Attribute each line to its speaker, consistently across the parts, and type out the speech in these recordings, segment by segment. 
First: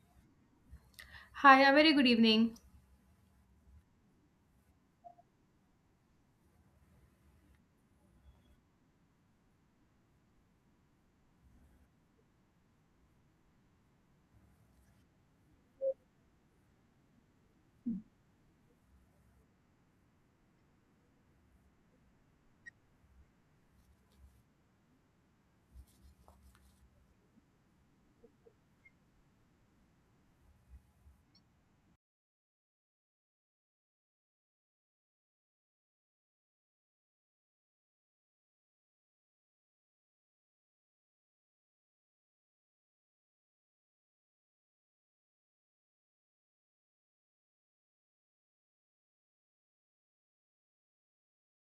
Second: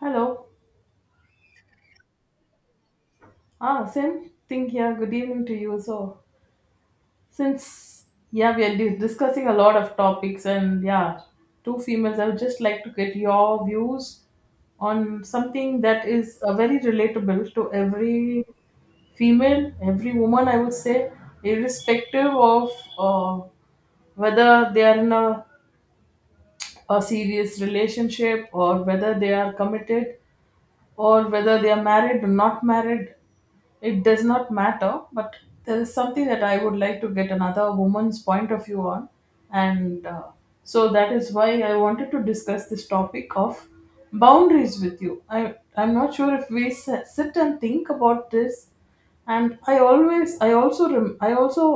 Speaker 1: Hello.
Speaker 2: Hi, a very good evening.
Speaker 1: Ah, same thing here. Good evening to you. So, since, yeah, we are discussing a lot of topics, and, yeah, two females. I would just like to get your views on something that is very relatable to every female, every woman. I would say, irrespective of uh, whether they are in a serious relationship or whether they are committed, or whether they are married or not married. It does not matter, but there is something that I would like to get another woman's point of view on. And So that is why I wanted to discuss this topic of boundaries with you. I'm not sure if we sit and think about this, and I always I also rem- I also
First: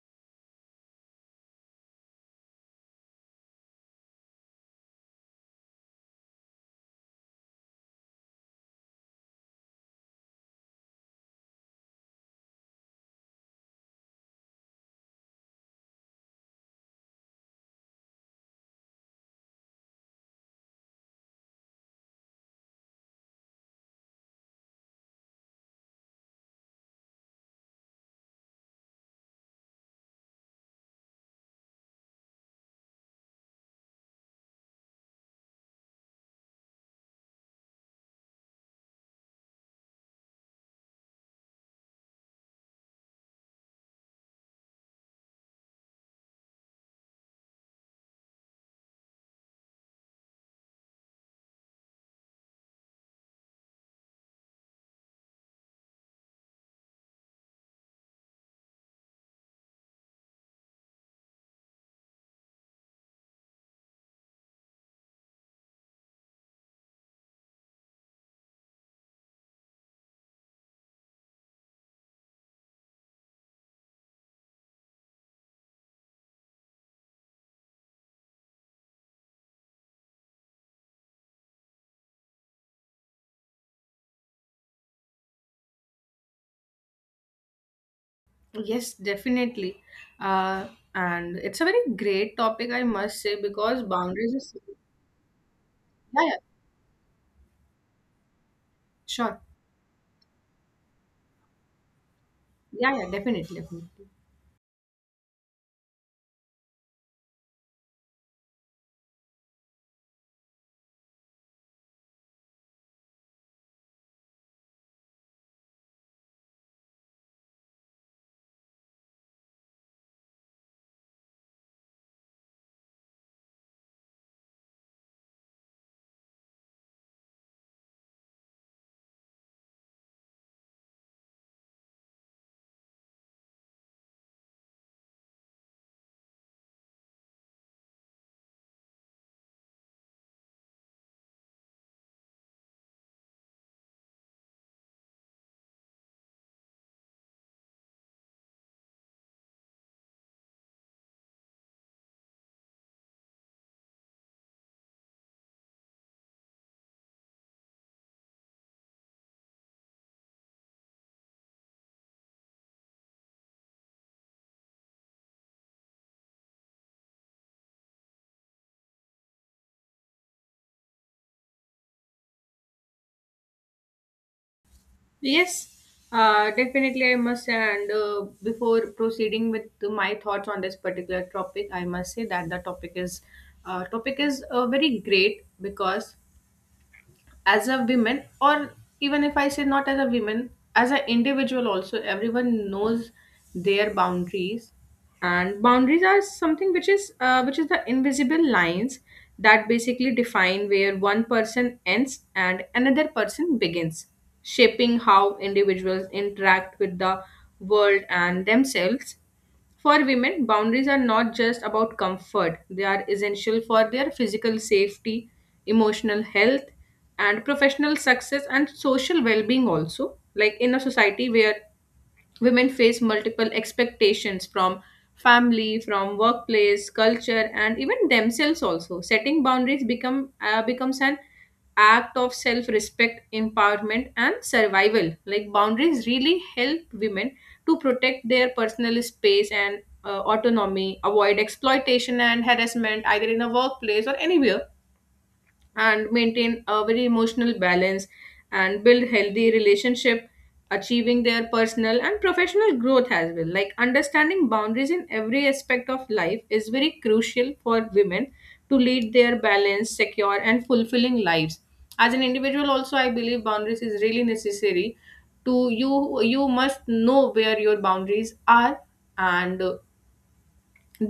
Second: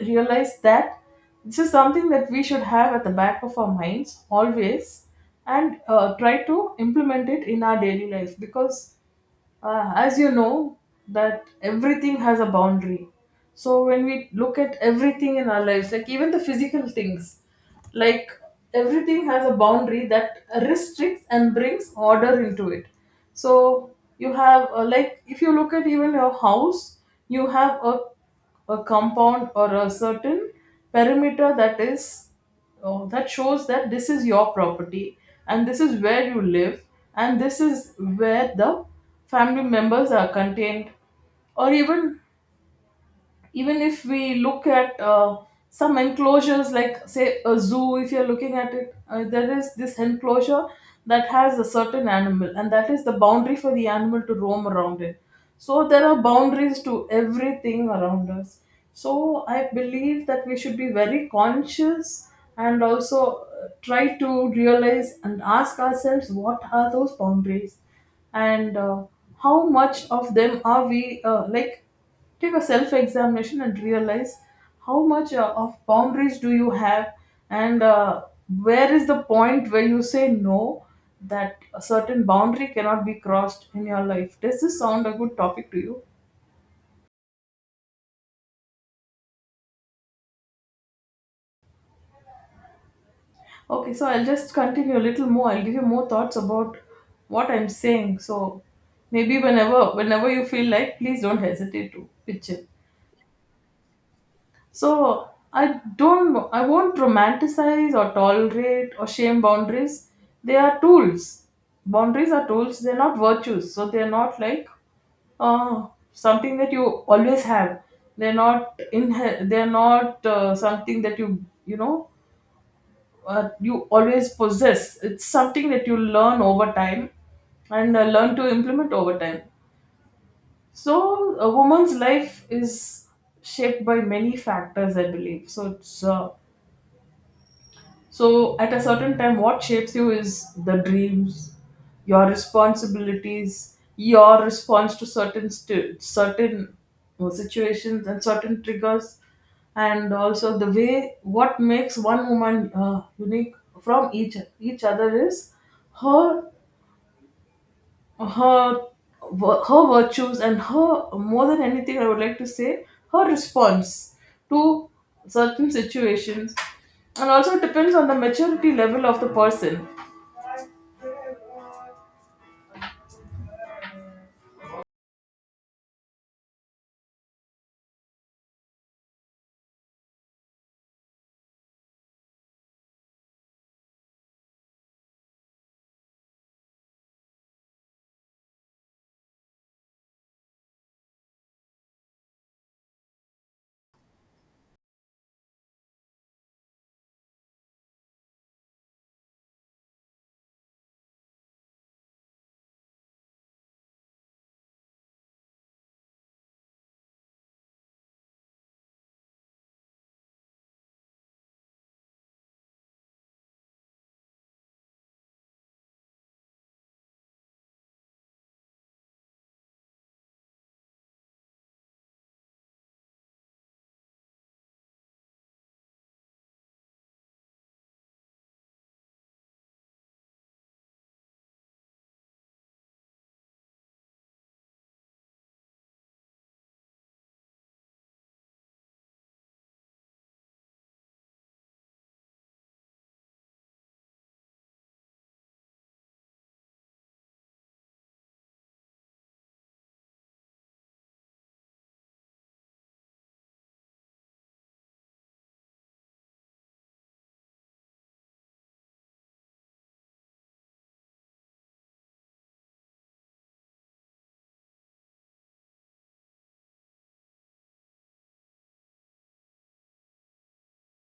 Speaker 1: realized that this is something that we should have at the back of our minds always, and try to implement it in our daily life. Because, as you know, that everything has a boundary. So when we look at everything in our lives, like even the physical things, like everything has a boundary that restricts and brings order into it. So you have like, if you look at even your house, you have a compound or a certain perimeter that shows that this is your property, and this is where you live, and this is where the family members are contained. Or even, even if we look at some enclosures, like say a zoo, if you're looking at it, there is this enclosure that has a certain animal, and that is the boundary for the animal to roam around in. So there are boundaries to everything around us. So I believe that we should be very conscious, and also try to realize and ask ourselves, what are those boundaries? And how much of them are we, like, take a self examination and realize how much of boundaries do you have? And where is the point where you say no, that a certain boundary cannot be crossed in your life? Does this sound a good topic to you?
Speaker 2: Yes, definitely. Uh, and it's a very great topic, I must say, because
Speaker 1: Okay, so I'll
Speaker 2: boundaries
Speaker 1: just
Speaker 2: is.
Speaker 1: continue a little more. I'll give you more
Speaker 2: Yeah, yeah,
Speaker 1: thoughts about what I'm saying. So maybe
Speaker 2: sure.
Speaker 1: whenever you feel like, please don't hesitate to pitch in.
Speaker 2: Yeah, yeah, definitely.
Speaker 1: So I don't, I won't romanticize or tolerate or shame boundaries. They are tools. Boundaries are tools. They're not virtues. So they're not like uh, something that you always have. They're not in. They're not something that you always possess. It's something that you learn over time, and learn to implement over time. So a woman's life is shaped by many factors, I believe. So at a certain time, what shapes you is the dreams, your responsibilities, your response to certain situations and certain triggers, and also the way. What makes one woman unique from each other is her, her her virtues, and her, more than anything I would like to say, her response to certain situations. And also, it depends on the maturity level of the person.
Speaker 2: Yes, definitely, I must say. And before proceeding with my thoughts on this particular topic, I must say that the topic is very great because as a woman, or even if I say not as a woman, as an individual also, everyone knows their boundaries. And boundaries are something which is the invisible lines that basically define where one person ends and another person begins, shaping how individuals interact with the world and themselves. For women, boundaries are not just about comfort, they are essential for their physical safety, emotional health, and professional success and social well being, also. Like in a society where women face multiple expectations from family, from workplace culture, and even themselves also, setting boundaries becomes an act of self respect empowerment, and survival. Like boundaries really help women to protect their personal space and autonomy, avoid exploitation and harassment either in a workplace or anywhere, and maintain a very emotional balance and build healthy relationship, achieving their personal and professional growth as well. Like understanding boundaries in every aspect of life is very crucial for women to lead their balanced, secure, and fulfilling lives. As an individual also, I believe boundaries is really necessary. To you you must know where your boundaries are, and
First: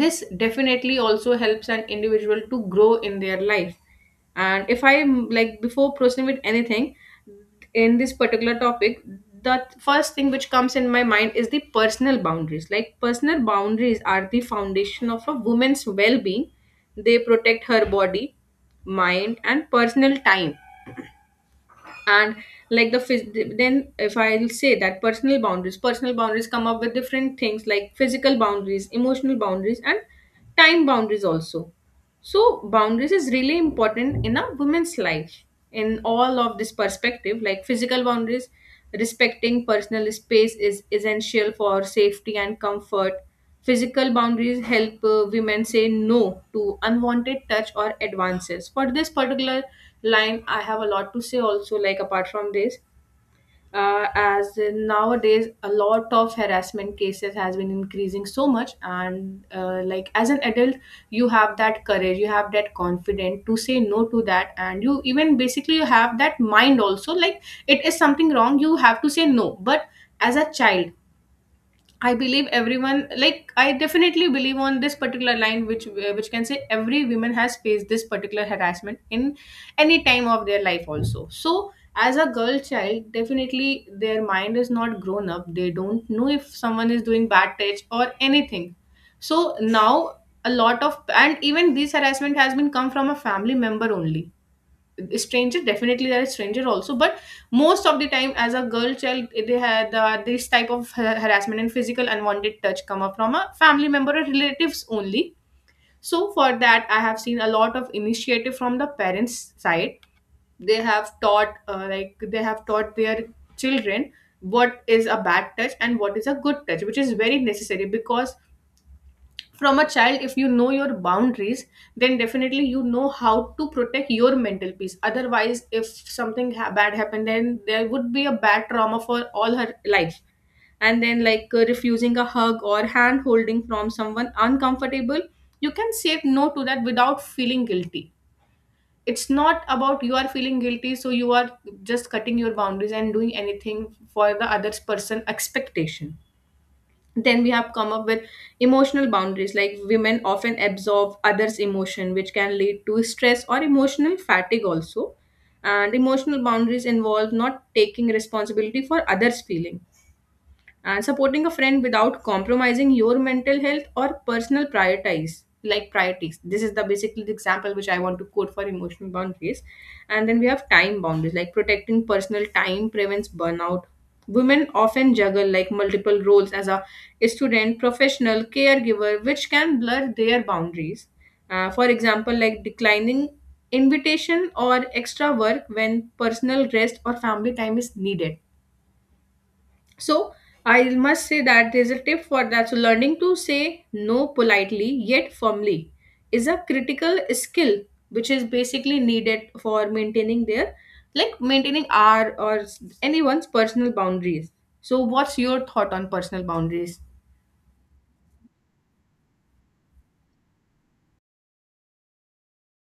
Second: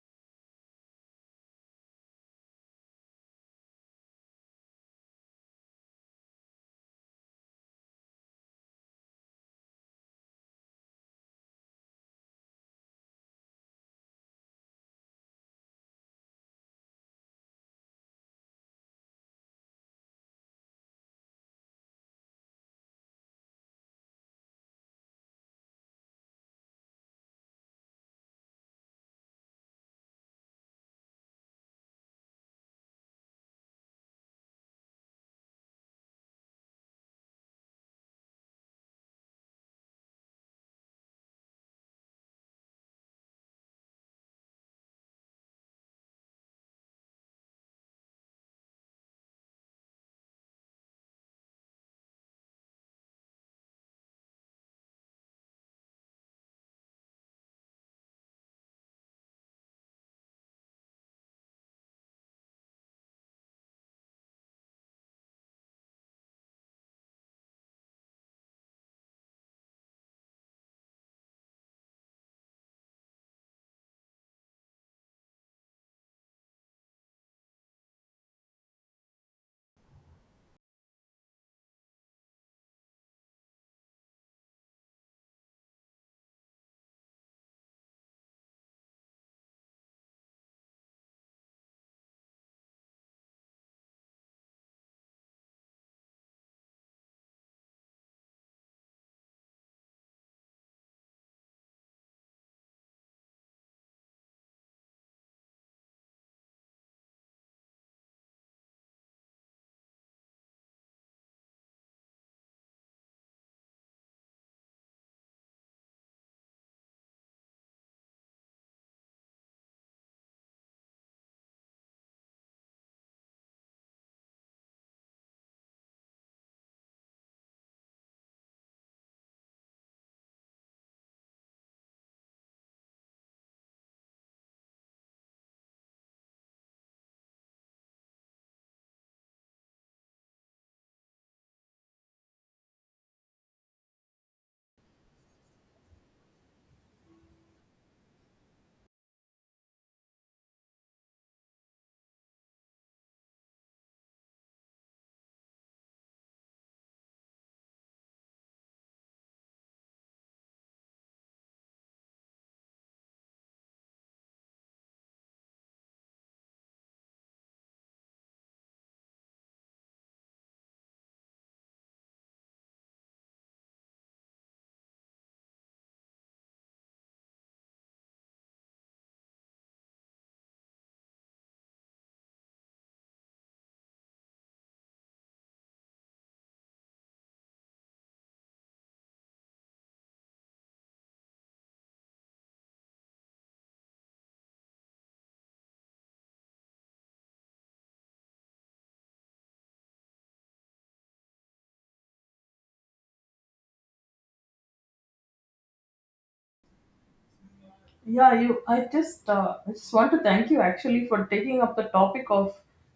Speaker 2: this definitely also helps an individual to grow in their life. And if I am, like, before proceeding with anything in this particular topic, the first thing which comes in my mind is the personal boundaries. Like, personal boundaries are the foundation of a woman's well-being. They protect her body, mind, and personal time. And like then if I'll say that personal boundaries come up with different things, like physical boundaries, emotional boundaries, and time boundaries also. So boundaries is really important in a woman's life in all of this perspective. Like physical boundaries, respecting personal space is essential for safety and comfort. Physical boundaries help women say no to unwanted touch or advances. For this particular line I have a lot to say also. Like apart from this, as in nowadays a lot of harassment cases has been increasing so much. And like as an adult, you have that courage, you have that confidence to say no to that, and you even basically you have that mind also, like it is something wrong, you have to say no. But as a child, I believe everyone, like I definitely believe on this particular line, which can say every woman has faced this particular harassment in any time of their life also. So as a girl child, definitely their mind is not grown up, they don't know if someone is doing bad touch or anything. So now a lot of, and even this harassment has been come from a family member only. Stranger definitely, there is stranger also, but most of the time as a girl child they had, uh, this type of harassment and physical unwanted touch come up from a family member or relatives only. So for that I have seen a lot of initiative from the parents' side. They have taught their children what is a bad touch and what is a good touch, which is very necessary, because from a child if you know your boundaries, then definitely you know how to protect your mental peace. Otherwise, if something bad happened, then there would be a bad trauma for all her life. And then like, refusing a hug or hand holding from someone uncomfortable, you can say no to that without feeling guilty. It's not about you are feeling guilty, so you are just cutting your boundaries and doing anything for the other person expectation. Then we have come up with emotional boundaries. Like women often absorb others' emotion, which can lead to stress or emotional fatigue also. And emotional boundaries involve not taking responsibility for others' feeling, and supporting a friend without compromising your mental health or personal priorities. Like priorities, this is the basically the example which I want to quote for emotional boundaries. And then we have time boundaries. Like protecting personal time prevents burnout. Women often juggle like multiple roles as a student, professional, caregiver, which can blur their boundaries. For example, like declining invitation or extra work when personal rest or family time is needed. So I must say that there's a tip for that. So learning to say no politely yet firmly is a critical skill which is basically needed for maintaining their, like maintaining our or anyone's personal boundaries. So what's your thought on personal boundaries?
Speaker 1: Yeah, you. I just want to thank you, actually, for taking up the topic of,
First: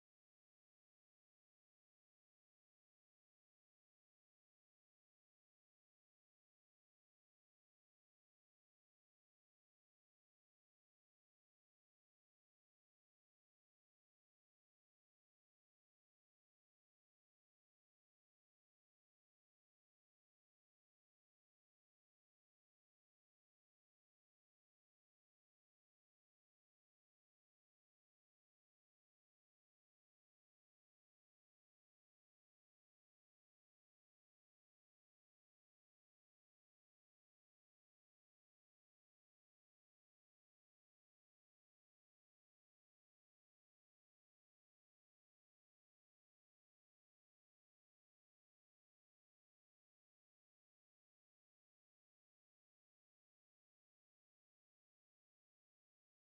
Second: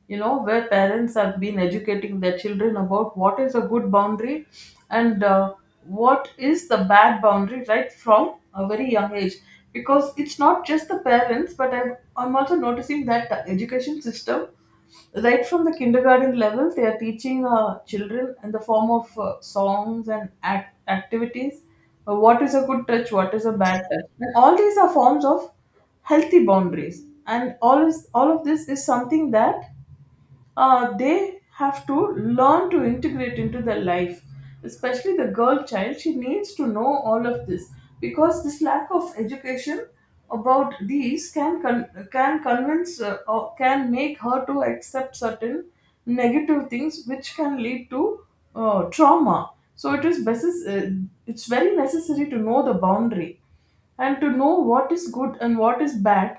Speaker 1: you know, where parents have been educating their children about what is a good boundary, and what is the bad boundary right from a very young age. Because it's not just the parents, but I'm also noticing that the education system, right from the kindergarten level, they are teaching children in the form of songs and activities, what is a good touch, what is a bad touch. And all these are forms of healthy boundaries, and all of this is something that they have to learn to integrate into their life, especially the girl child. She needs to know all of this, because this lack of education about these can can convince or can make her to accept certain negative things, which can lead to trauma. So it's very necessary to know the boundary, and to know what is good and what is bad,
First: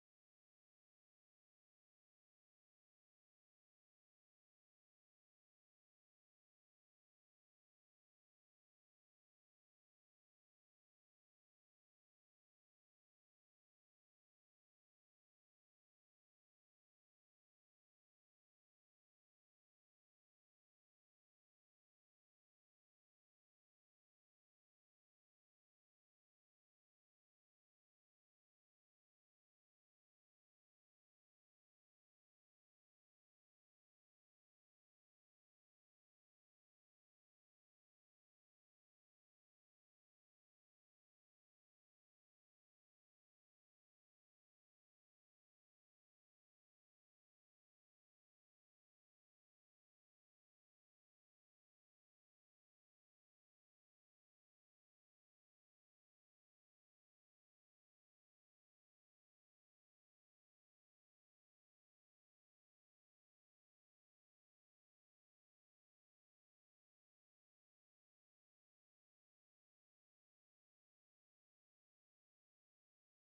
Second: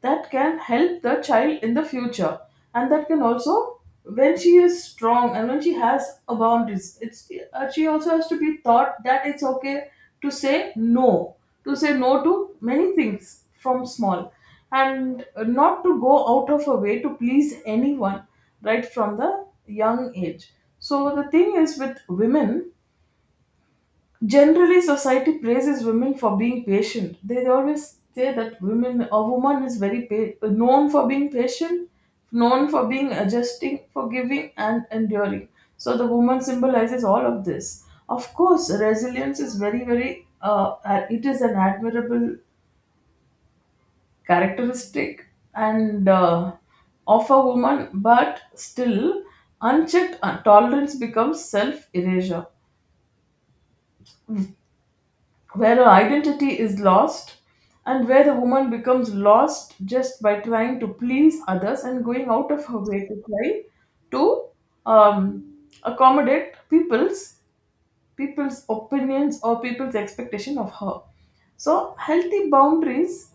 Speaker 1: that can help the child in the future. And that can also, when she is strong and when she has a boundaries, it's she also has to be taught that it's okay to say no, to say no to many things from small, and not to go out of her way to please anyone right from the young age. So the thing is with women, generally, society praises women for being patient. They always say that a woman is very known for being patient, known for being adjusting, forgiving, and enduring. So the woman symbolizes all of this. Of course, resilience is very, very. It is an admirable characteristic, and of a woman, but still, unchecked tolerance becomes self erasure, where her identity is lost, and where the woman becomes lost just by trying to please others and going out of her way to try to um, accommodate people's opinions or people's expectation of her. So healthy boundaries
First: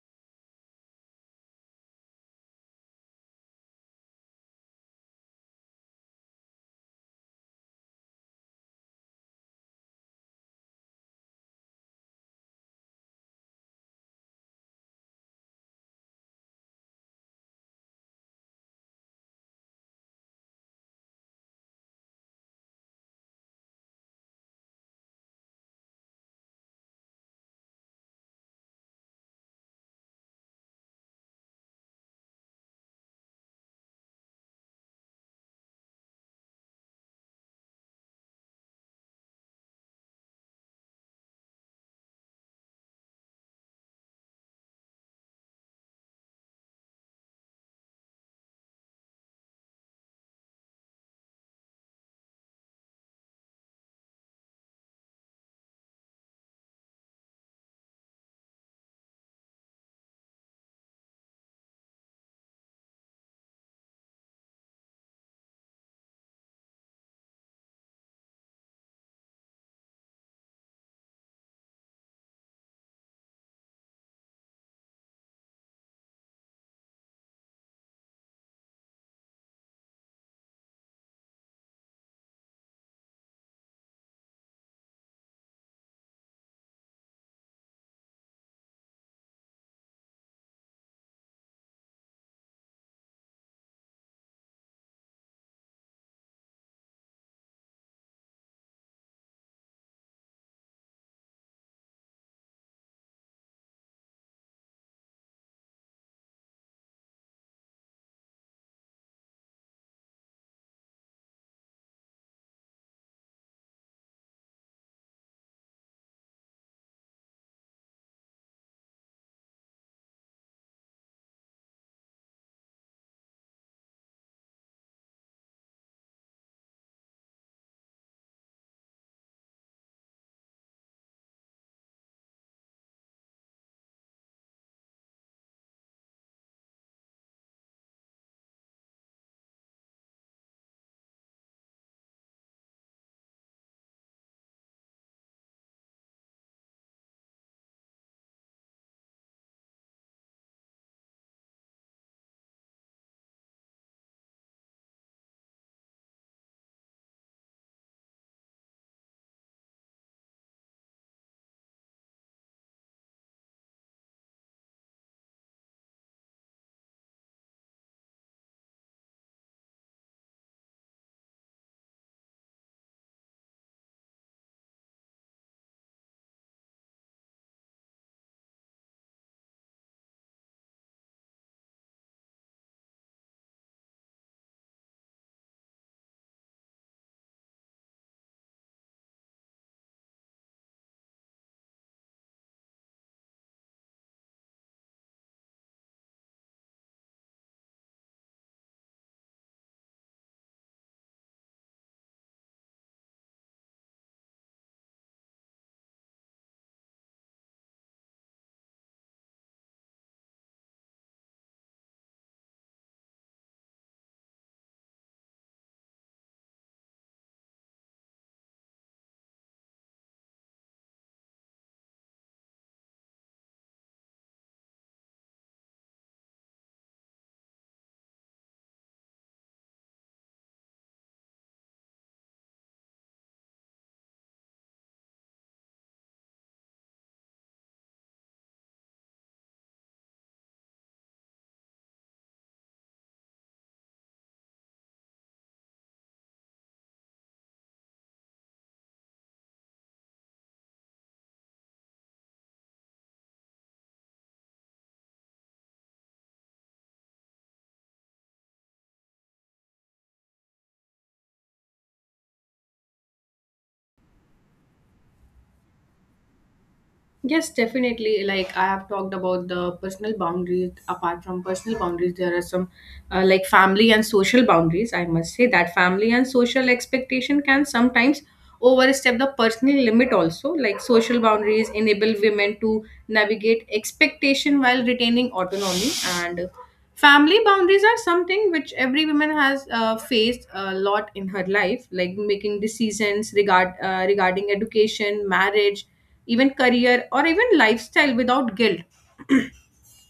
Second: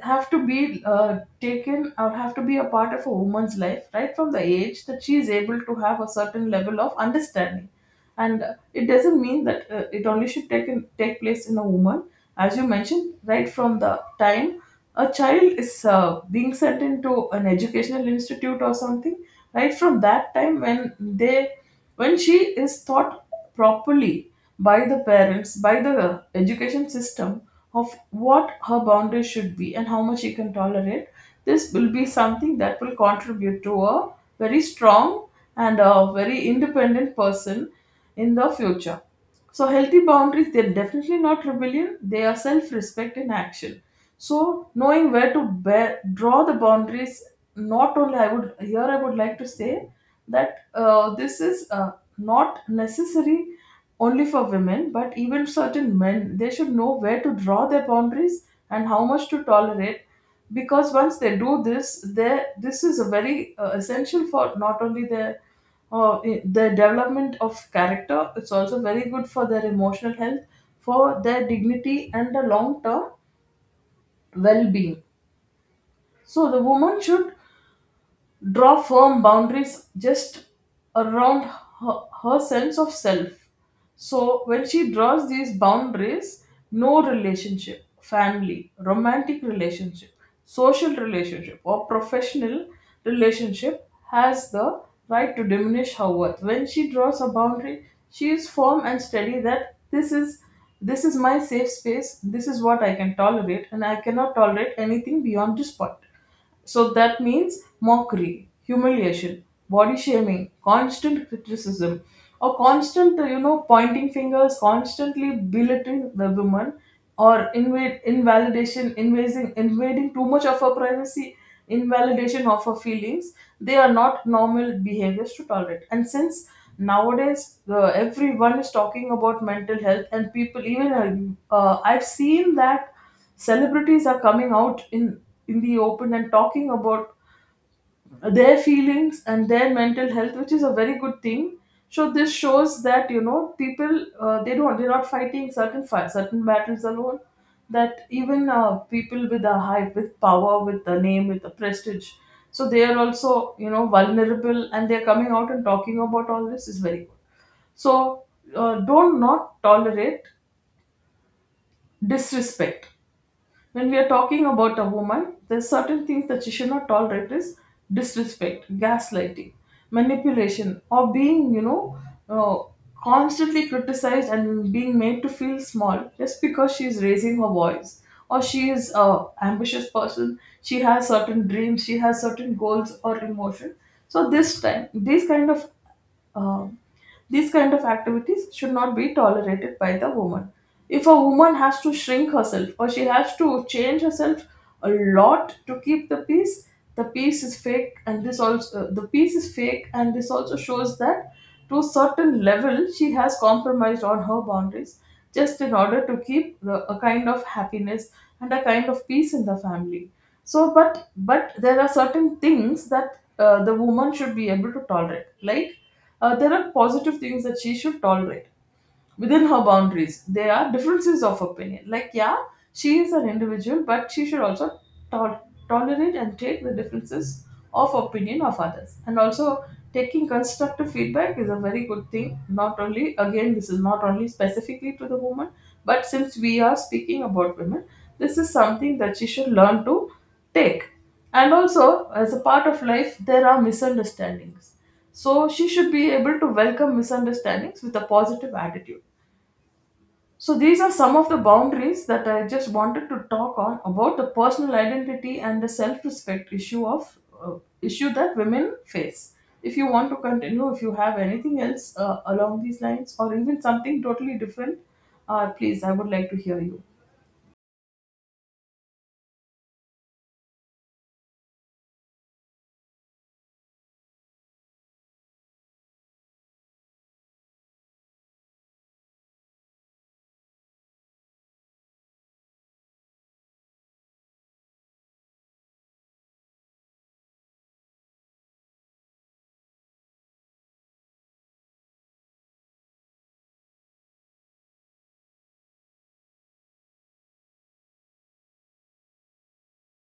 Speaker 1: have to be taken, or have to be a part of a woman's life right from the age that she is able to have a certain level of understanding. And it doesn't mean that it only should take place in a woman. As you mentioned, right from the time a child is being sent into an educational institute or something, right from that time, when she is taught properly by the parents, by the education system, of what her boundaries should be and how much she can tolerate, this will be something that will contribute to a very strong and a very independent person in the future. So healthy boundaries, they're definitely not rebellion, they are self-respect in action. So, knowing where to draw the boundaries, not only, I would like to say that this is not necessary only for women, but even certain men, they should know where to draw their boundaries and how much to tolerate. Because once they do this, they this is a very essential for not only their, their development of character. It's also very good for their emotional health, for their dignity, and the long term well being. So the woman should draw firm boundaries just around her sense of self. So when she draws these boundaries, no relationship, family, romantic relationship, social relationship, or professional relationship has the right to diminish her worth. When she draws a boundary, she is firm and steady that this is my safe space, this is what I can tolerate, and I cannot tolerate anything beyond this point. So that means mockery, humiliation, body shaming, constant criticism, or constant, pointing fingers, constantly belittling the woman, or invading too much of her privacy, invalidation of her feelings. They are not normal behaviors to tolerate. And since nowadays, everyone is talking about mental health, and people even I've seen that celebrities are coming out in the open and talking about their feelings and their mental health, which is a very good thing. So this shows that, people, they're not fighting certain battles alone. That even, people with a hype, with power, with the name, with the prestige, so they are also vulnerable, and they're coming out and talking about all this, is very good. So, don't not tolerate disrespect. When we are talking about a woman, there's certain things that she should not tolerate is disrespect, gaslighting, manipulation, or being, uh, constantly criticized and being made to feel small just because she is raising her voice, or she is a ambitious person. She has certain dreams, she has certain goals or emotion. So this time, uh, these kind of activities should not be tolerated by the woman. If a woman has to shrink herself, or she has to change herself a lot to keep the peace is fake, and this also the peace is fake, and this also shows that to a certain level she has compromised on her boundaries, just in order to keep a kind of happiness and a kind of peace in the family. So, but there are certain things that the woman should be able to tolerate, like, there are positive things that she should tolerate within her boundaries. There are differences of opinion. Like, yeah, she is an individual, but she should also tol- tolerate and take the differences of opinion of others. And also, taking constructive feedback is a very good thing. Not only, again, this is not only specifically to the woman, but since we are speaking about women, this is something that she should learn to take. And also, as a part of life, there are misunderstandings. So she should be able to welcome misunderstandings with a positive attitude. So these are some of the boundaries that I just wanted to talk on about the personal identity and the self-respect issue of issue that women face. If you want to continue, if you have anything else along these lines or even something totally different, please, I would like to hear you.
Speaker 2: Yes, definitely. Like I have talked about the personal boundaries. Apart from personal boundaries, there are some like family and social boundaries. I must say that family and social expectation can sometimes overstep the personal limit also. Like social boundaries enable women to navigate expectation while retaining autonomy. And family boundaries are something which every woman has faced a lot in her life, like making decisions regarding education, marriage, even career, or even lifestyle without guilt.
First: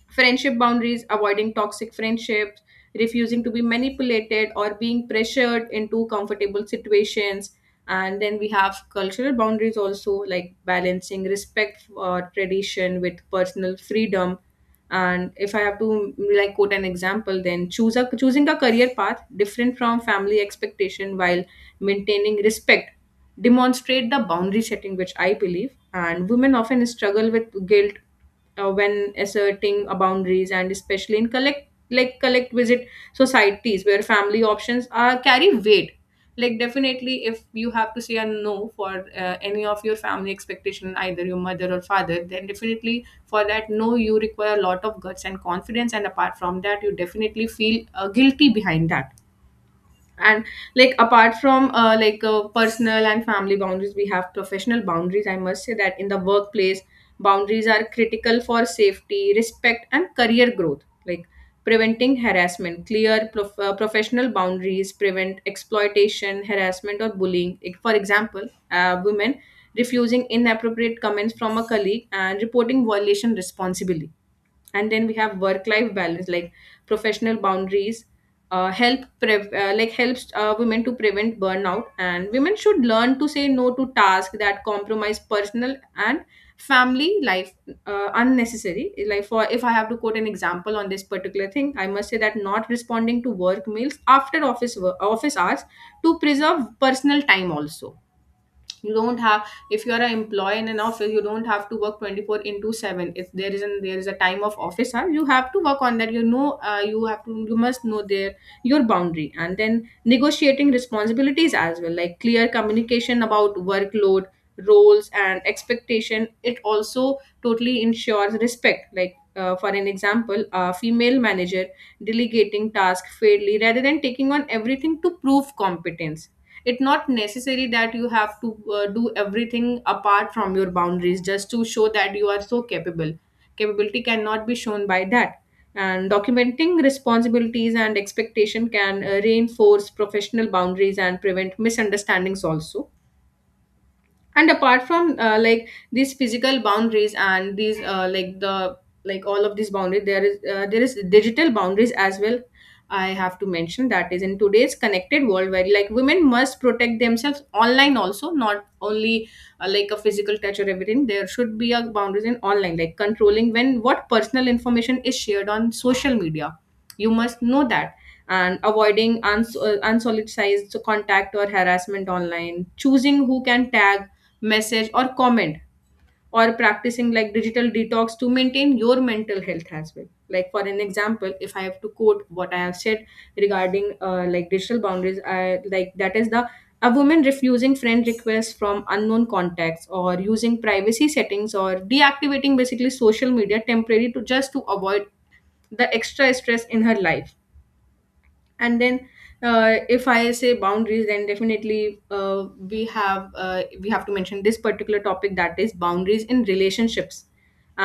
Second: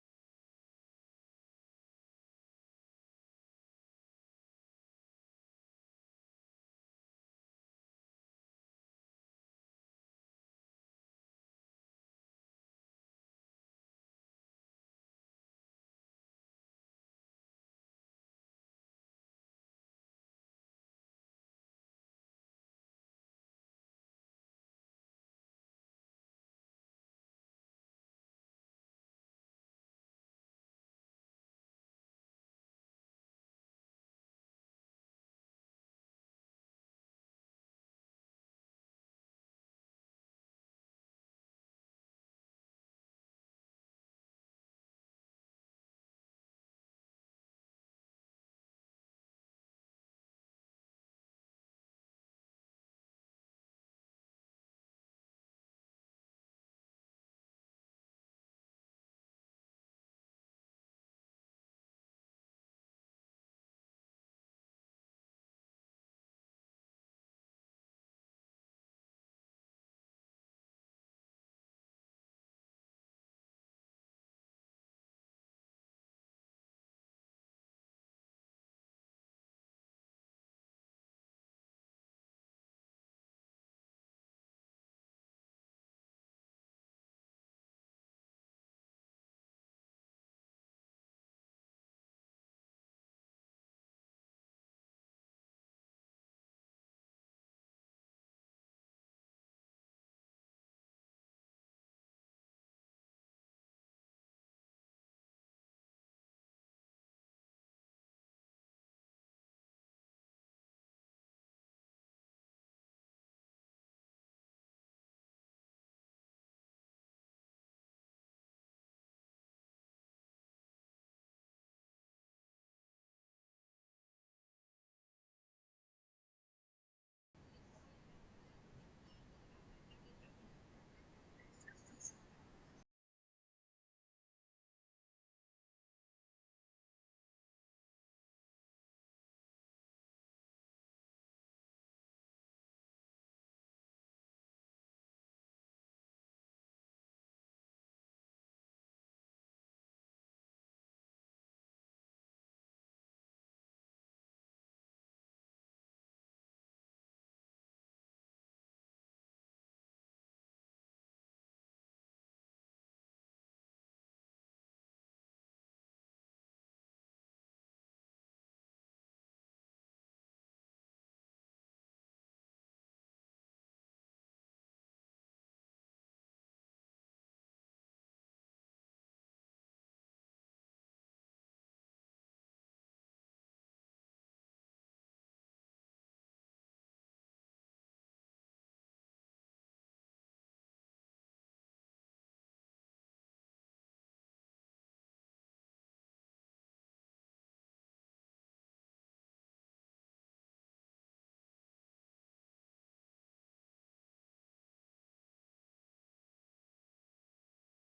Speaker 2: Friendship boundaries, avoiding toxic friendships, refusing to be manipulated or being pressured into comfortable situations. And then we have cultural boundaries also, like balancing respect for tradition with personal freedom. And if I have to, mm, like quote an example, then choose a choosing a career path different from family expectation while maintaining respect, demonstrate the boundary setting, which I believe. And women often struggle with guilt when asserting boundaries, and especially in collect visit societies where family options are carry weight. Like definitely if you have to say a no for any of your family expectation, either your mother or father, then definitely for that no you require a lot of guts and confidence. And apart from that, you definitely feel guilty behind that. And like apart from personal and family boundaries, we have professional boundaries. I must say that in the workplace, boundaries are critical for safety, respect, and career growth. Like preventing harassment, clear professional boundaries prevent exploitation, harassment, or bullying. Like, for example, women refusing inappropriate comments from a colleague and reporting violation responsibly. And then we have work life balance. Like professional boundaries help prev- like helps women to prevent burnout. And women should learn to say no to tasks that compromise personal and family life unnecessary. Like, for, if I have to quote an example on this particular thing, I must say that not responding to work mails after office hours to preserve personal time also. You don't have, if you are an employee in an office, you don't have to work 24 into 7. If there is an there is a time of office hour, you have to work on that, you know. You have to, you must know their, your boundary. And then negotiating responsibilities as well. Like clear communication about workload, roles, and expectation, it also totally ensures respect. Like for an example, a female manager delegating tasks fairly rather than taking on everything to prove competence. It's not necessary that you have to do everything apart from your boundaries just to show that you are so capable. Capability cannot be shown by that. And documenting responsibilities and expectation can reinforce professional boundaries and prevent misunderstandings also. And apart from these physical boundaries and these like the like all of these boundaries, there is there is digital boundaries as well. I have to mention that is in today's connected world where like women must protect themselves online also, not only like a physical touch or everything, there should be a boundaries in online. Like controlling when, what personal information is shared on social media, you must know that. And avoiding unsolicited contact or harassment online, choosing who can tag, message, or comment, or practicing like digital detox to maintain your mental health as well. Like, for an example, if I have to quote what I have said regarding like digital boundaries, I like that is the, a woman refusing friend requests from unknown contacts, or using privacy settings, or deactivating basically social media temporarily to just to avoid the extra stress in her life. And then if I say boundaries, then definitely we have to mention this particular topic, that is boundaries in relationships.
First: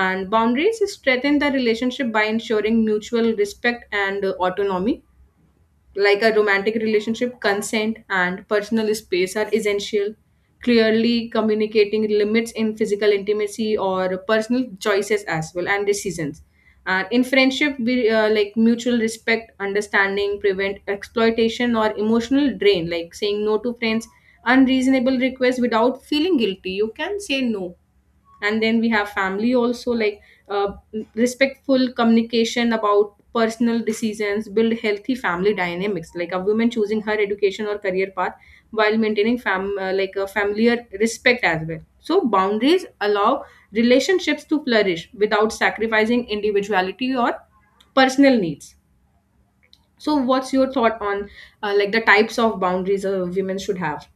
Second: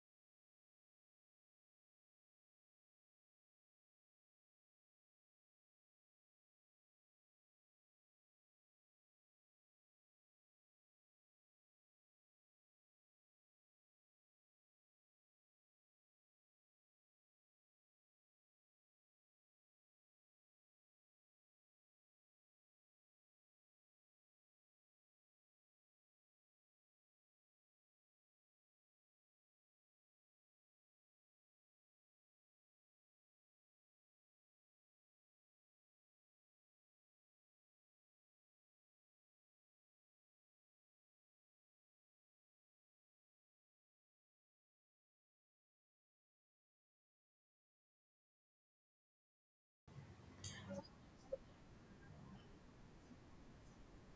Speaker 2: And boundaries strengthen the relationship by ensuring mutual respect and autonomy. Like a romantic relationship, consent and personal space are essential. Clearly communicating limits in physical intimacy or personal choices as well and decisions. And in friendship, we like mutual respect, understanding, prevent exploitation or emotional drain. Like saying no to friends, unreasonable requests without feeling guilty. You can say no. And then we have family also, like uh, respectful communication about personal decisions build healthy family dynamics. Like a woman choosing her education or career path while maintaining fam- like a familiar respect as well. So boundaries allow relationships to flourish without sacrificing individuality or personal needs. So what's your thought on like the types of boundaries a women should have?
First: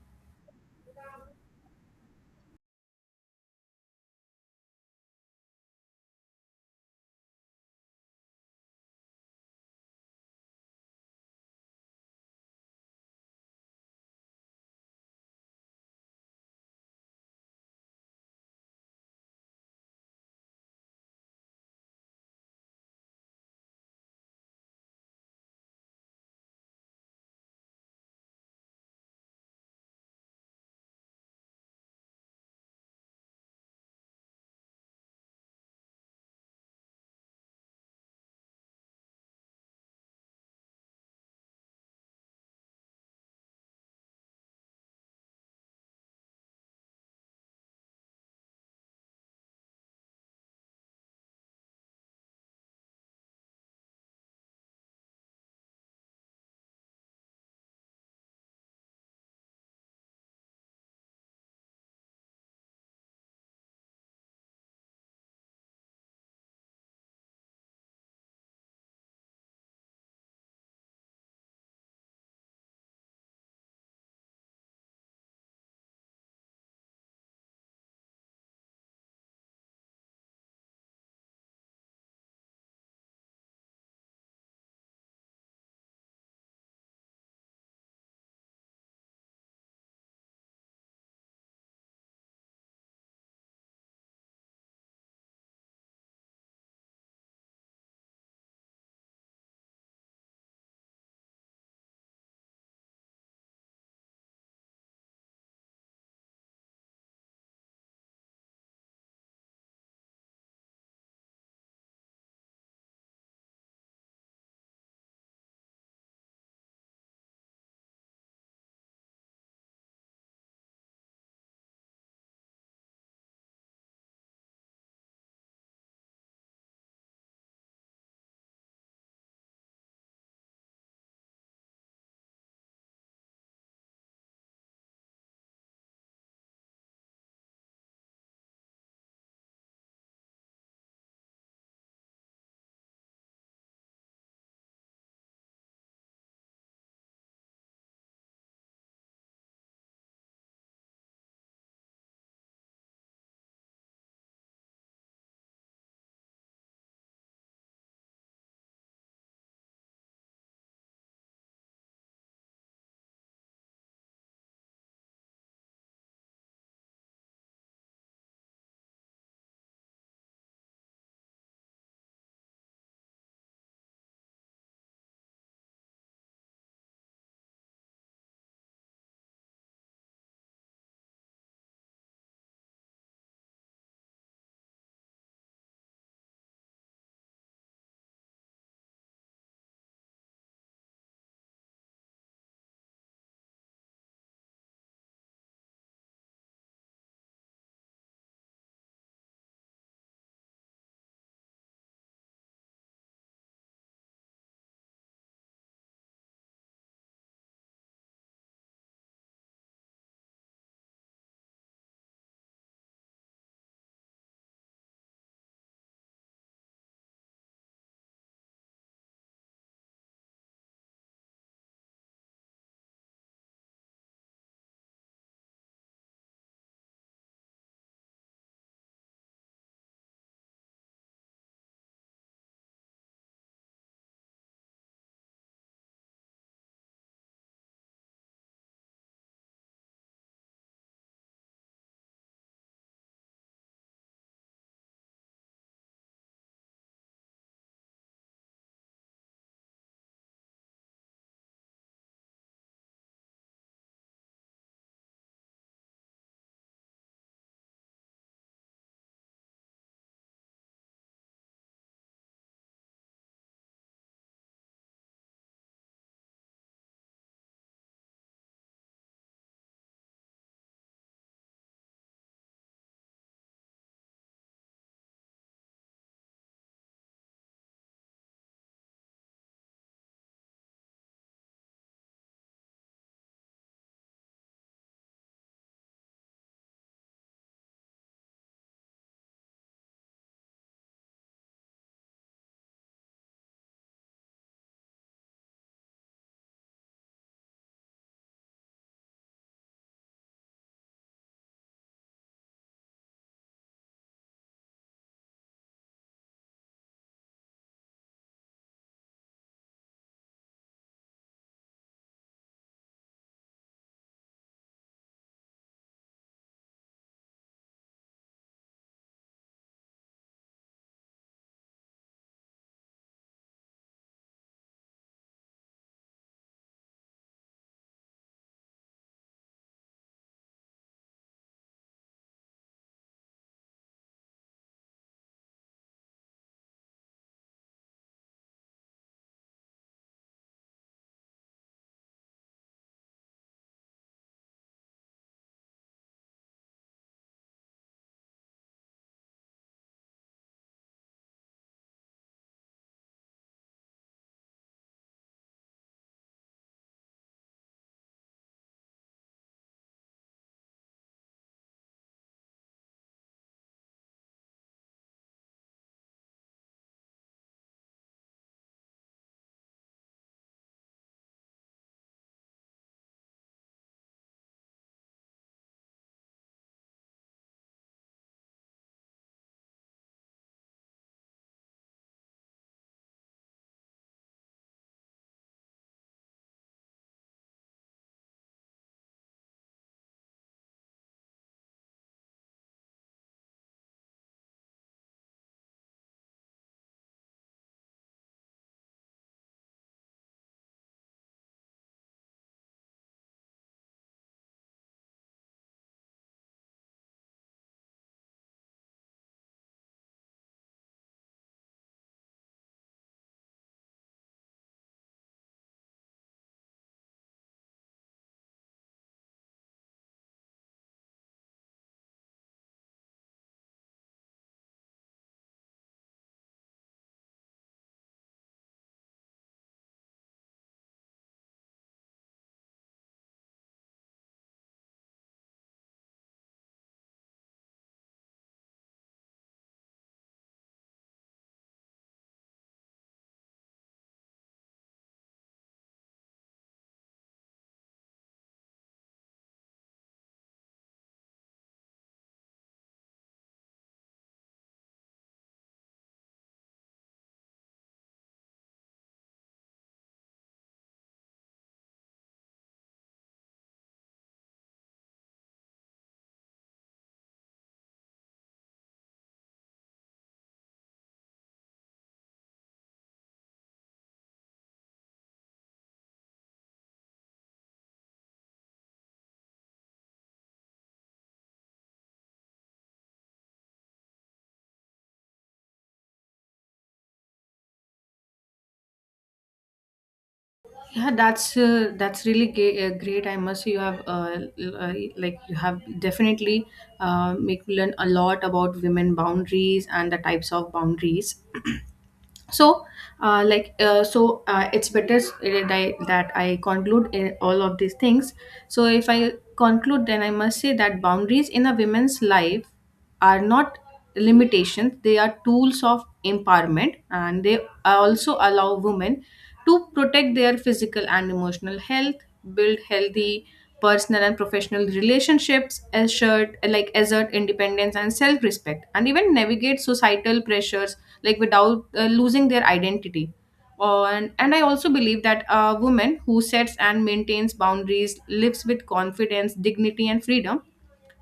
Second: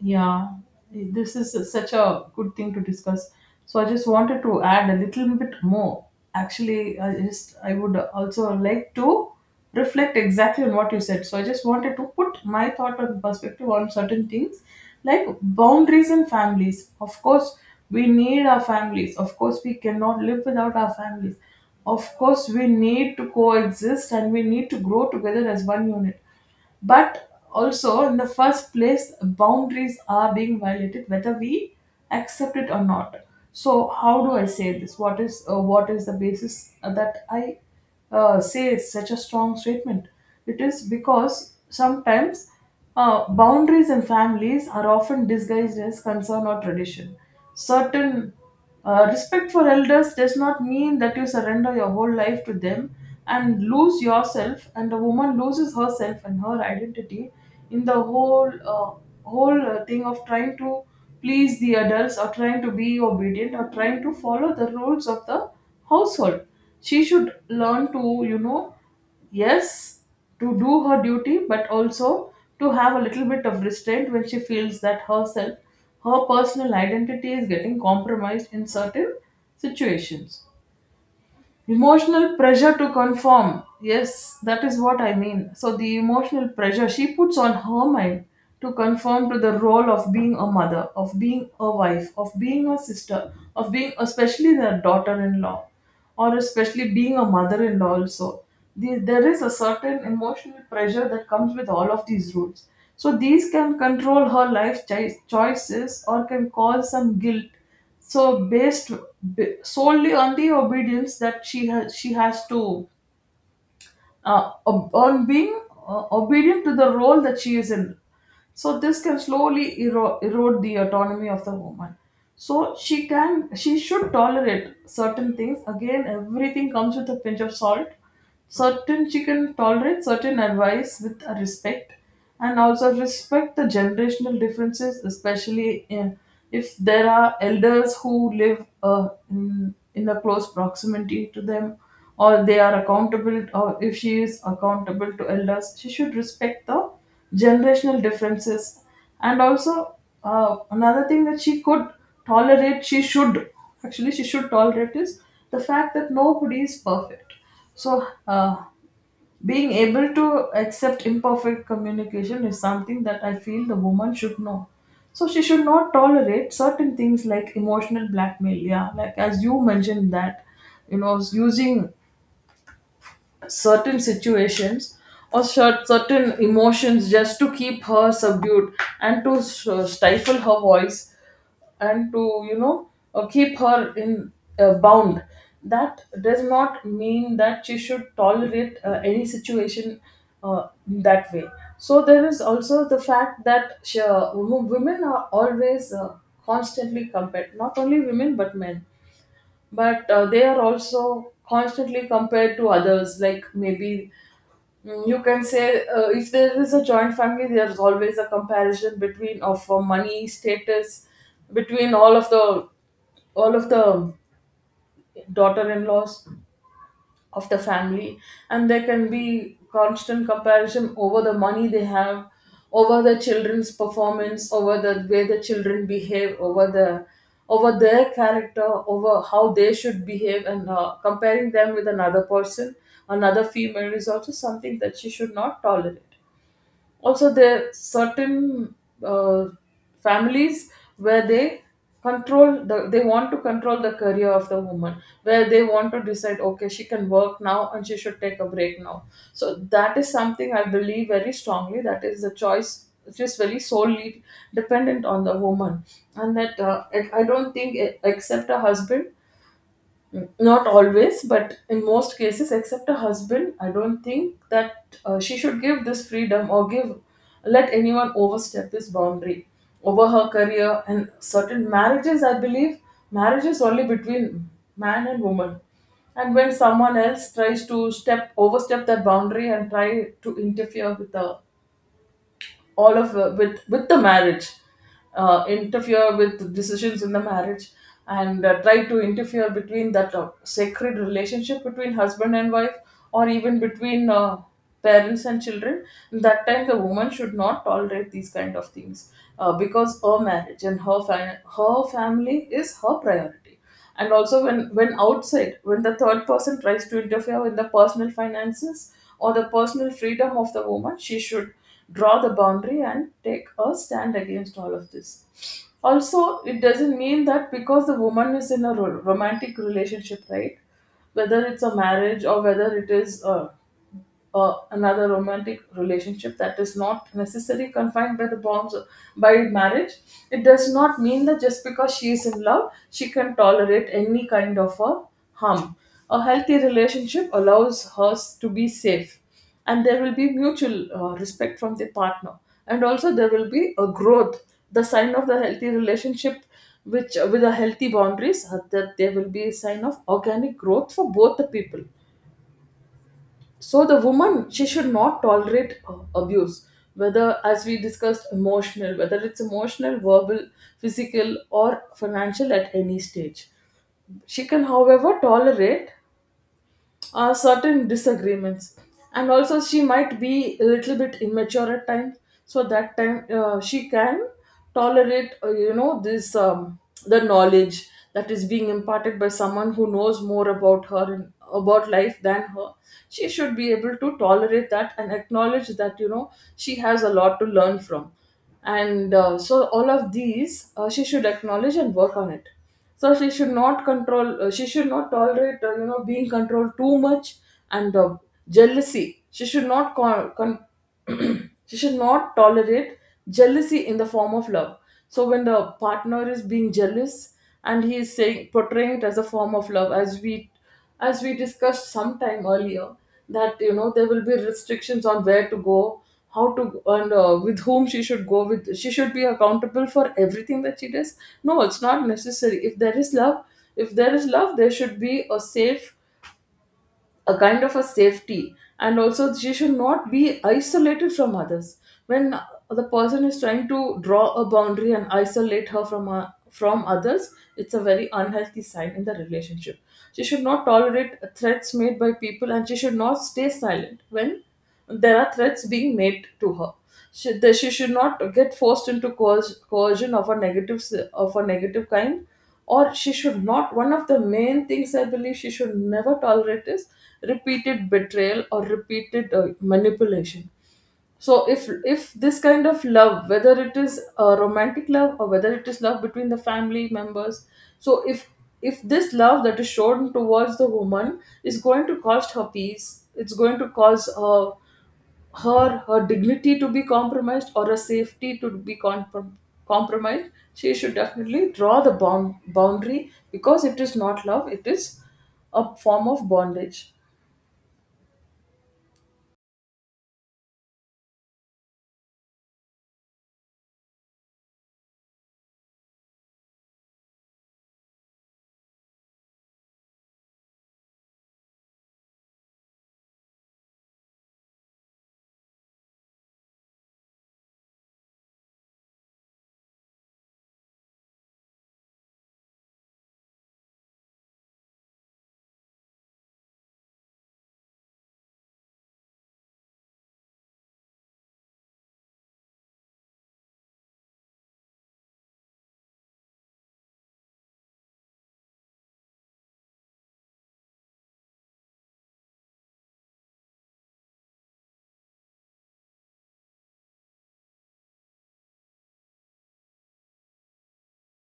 Speaker 1: Yeah, this is such a good thing to discuss. So I just wanted to add a little bit more. Actually, I would also like to reflect exactly on what you said. So I just wanted to put my thought and perspective on certain things like boundaries and families. Of course, we need our families. Of course, we cannot live without our families. Of course, we need to coexist and we need to grow together as one unit, but also in the first place boundaries are being violated whether we accept it or not. So how do I say this? What is what is the basis that I say it's such a strong statement? It is because sometimes boundaries in families are often disguised as concern or tradition. Certain respect for elders does not mean that you surrender your whole life to them and lose yourself. And a woman loses herself and her identity in the whole thing of trying to please the adults or trying to be obedient or trying to follow the rules of the household. She should learn to, you know, yes, to do her duty, but also to have a little bit of restraint when she feels that herself, her personal identity is getting compromised in certain situations. Emotional pressure to conform. Yes, that is what I mean. So, the emotional pressure she puts on her mind to conform to the role of being a mother, of being a wife, of being a sister, of being especially the daughter in law, or especially being a mother in law, also. There is a certain emotional pressure that comes with all of these roles. So, these can control her life choices or can cause some guilt, so based solely on the obedience that she has, she has to on being obedient to the role that she is in. So this can slowly erode the autonomy of the woman. So she should tolerate certain things. Again, everything comes with a pinch of salt. Certain, she can tolerate certain advice with a respect, and also respect the generational differences, especially in, if there are elders who live in a close proximity to them, or they are accountable, or if she is accountable to elders, she should respect the generational differences. And also, another thing that she could tolerate she should actually she should tolerate is the fact that nobody is perfect. So being able to accept imperfect communication is something that I feel the woman should know. So she should not tolerate certain things like emotional blackmail, yeah, like as you mentioned, that, you know, using certain situations or certain emotions just to keep her subdued and to stifle her voice and to, you know, keep her in bound. That does not mean that she should tolerate any situation that way. So there is also the fact that women are always constantly compared, not only women but men, but they are also constantly compared to others like maybe. Mm, you can say if there is a joint family, there is always a comparison between of money status between all of the daughter-in-laws of the family, and there can be constant comparison over the money they have, over the children's performance, over the way the children behave, over the over their character, over how they should behave, and comparing them with another person, another female, is also something that she should not tolerate. Also, there certain uh, families where they control the, they want to control the career of the woman, where they want to decide, okay, she can work now and she should take a break now. So that is something I believe very strongly, that is the choice which is very solely dependent on the woman. And that I don't think, eh, except a husband, not always but in most cases, except a husband, I don't think that she should give this freedom or give, let anyone overstep this boundary over her career. And certain marriages, I believe marriage is only between man and woman, and when someone else tries to step overstep that boundary and try to interfere with the all of with the marriage, interfere with decisions in the marriage, and try to interfere between that sacred relationship between husband and wife, or even between parents and children, that time the woman should not tolerate these kind of things, because her marriage and her her family is her priority. And also when outside, when the third person tries to interfere with the personal finances or the personal freedom of the woman, she should draw the boundary and take a stand against all of this. Also, it doesn't mean that because the woman is in a romantic relationship, right, whether it's a marriage or whether it is a another romantic relationship that is not necessarily confined by the bonds by marriage, it does not mean that just because she is in love she can tolerate any kind of a harm. A healthy relationship allows her to be safe, and there will be mutual respect from the partner, and also there will be a growth, the sign of the healthy relationship, which with a healthy boundaries, that there will be a sign of organic growth for both the people. So the woman, she should not tolerate abuse, whether as we discussed emotional, whether it's emotional, verbal, physical or financial, at any stage. She can, however, tolerate certain disagreements, and also she might be a little bit immature at times. So that time, she can tolerate, you know, this the knowledge that is being imparted by someone who knows more about her and about life than her. She should be able to tolerate that and acknowledge that, you know, she has a lot to learn from. And so all of these, she should acknowledge and work on it. So she should not tolerate, you know, being controlled too much. And jealousy, she should not con- con- she should not tolerate jealousy in the form of love. So when the partner is being jealous and he is saying, portraying it as a form of love, as we discussed some time earlier, that, you know, there will be restrictions on where to go, how to go, and with whom she should go with, she should be accountable for everything that she does. No, it's not necessary. If there is love, if there is love there should be a safe, a kind of a safety. And also she should not be isolated from others. When the person is trying to draw a boundary and isolate her, from others, it's a very unhealthy sign in the relationship. She should not tolerate threats made by people, and she should not stay silent when there are threats being made to her. That she should not get forced into coercion of a of a negative kind, or she should not. One of the main things I believe she should never tolerate is repeated betrayal or repeated manipulation. So if this kind of love, whether it is a romantic love or whether it is love between the family members, so if this love that is shown towards the woman is going to cost her peace, it's going to cause her dignity to be compromised or her safety to be compromised, she should definitely draw the boundary, because it is not love, it is a form of bondage.
Speaker 2: Yeah, that's that's really great. I must say you have definitely make me learn a lot about women boundaries and the types of boundaries. So that I conclude in all of these things. So if I conclude, then I must say that boundaries in a women's life are not limitations, they are tools of empowerment. And they also allow women to protect their physical and emotional health, build healthy personal and professional relationships, assert, like assert independence and self-respect, and even navigate societal pressures like without losing their identity. On and I also believe that a woman who sets and maintains boundaries lives with confidence, dignity, and freedom.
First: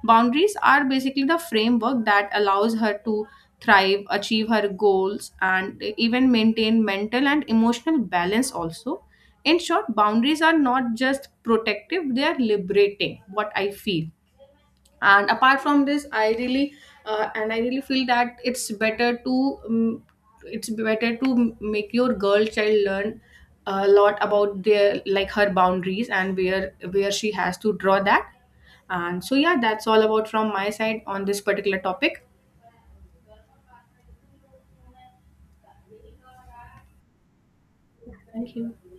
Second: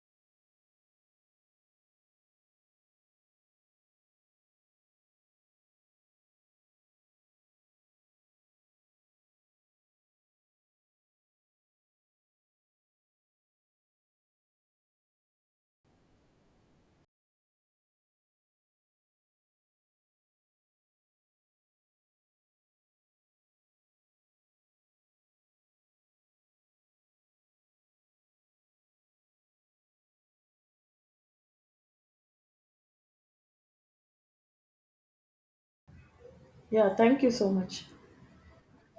Speaker 2: Boundaries are basically the framework that allows her to thrive, achieve her goals, and even maintain mental and emotional balance, also. In short, boundaries are not just protective, they are liberating, what I feel. And apart from this, I really, and I really feel that it's better to, it's better to make your girl child learn a lot about their, like her boundaries and where she has to draw that. And so yeah, that's all about from my side on this particular topic.
Speaker 1: Yeah, thank you so much.
Speaker 2: Thank you.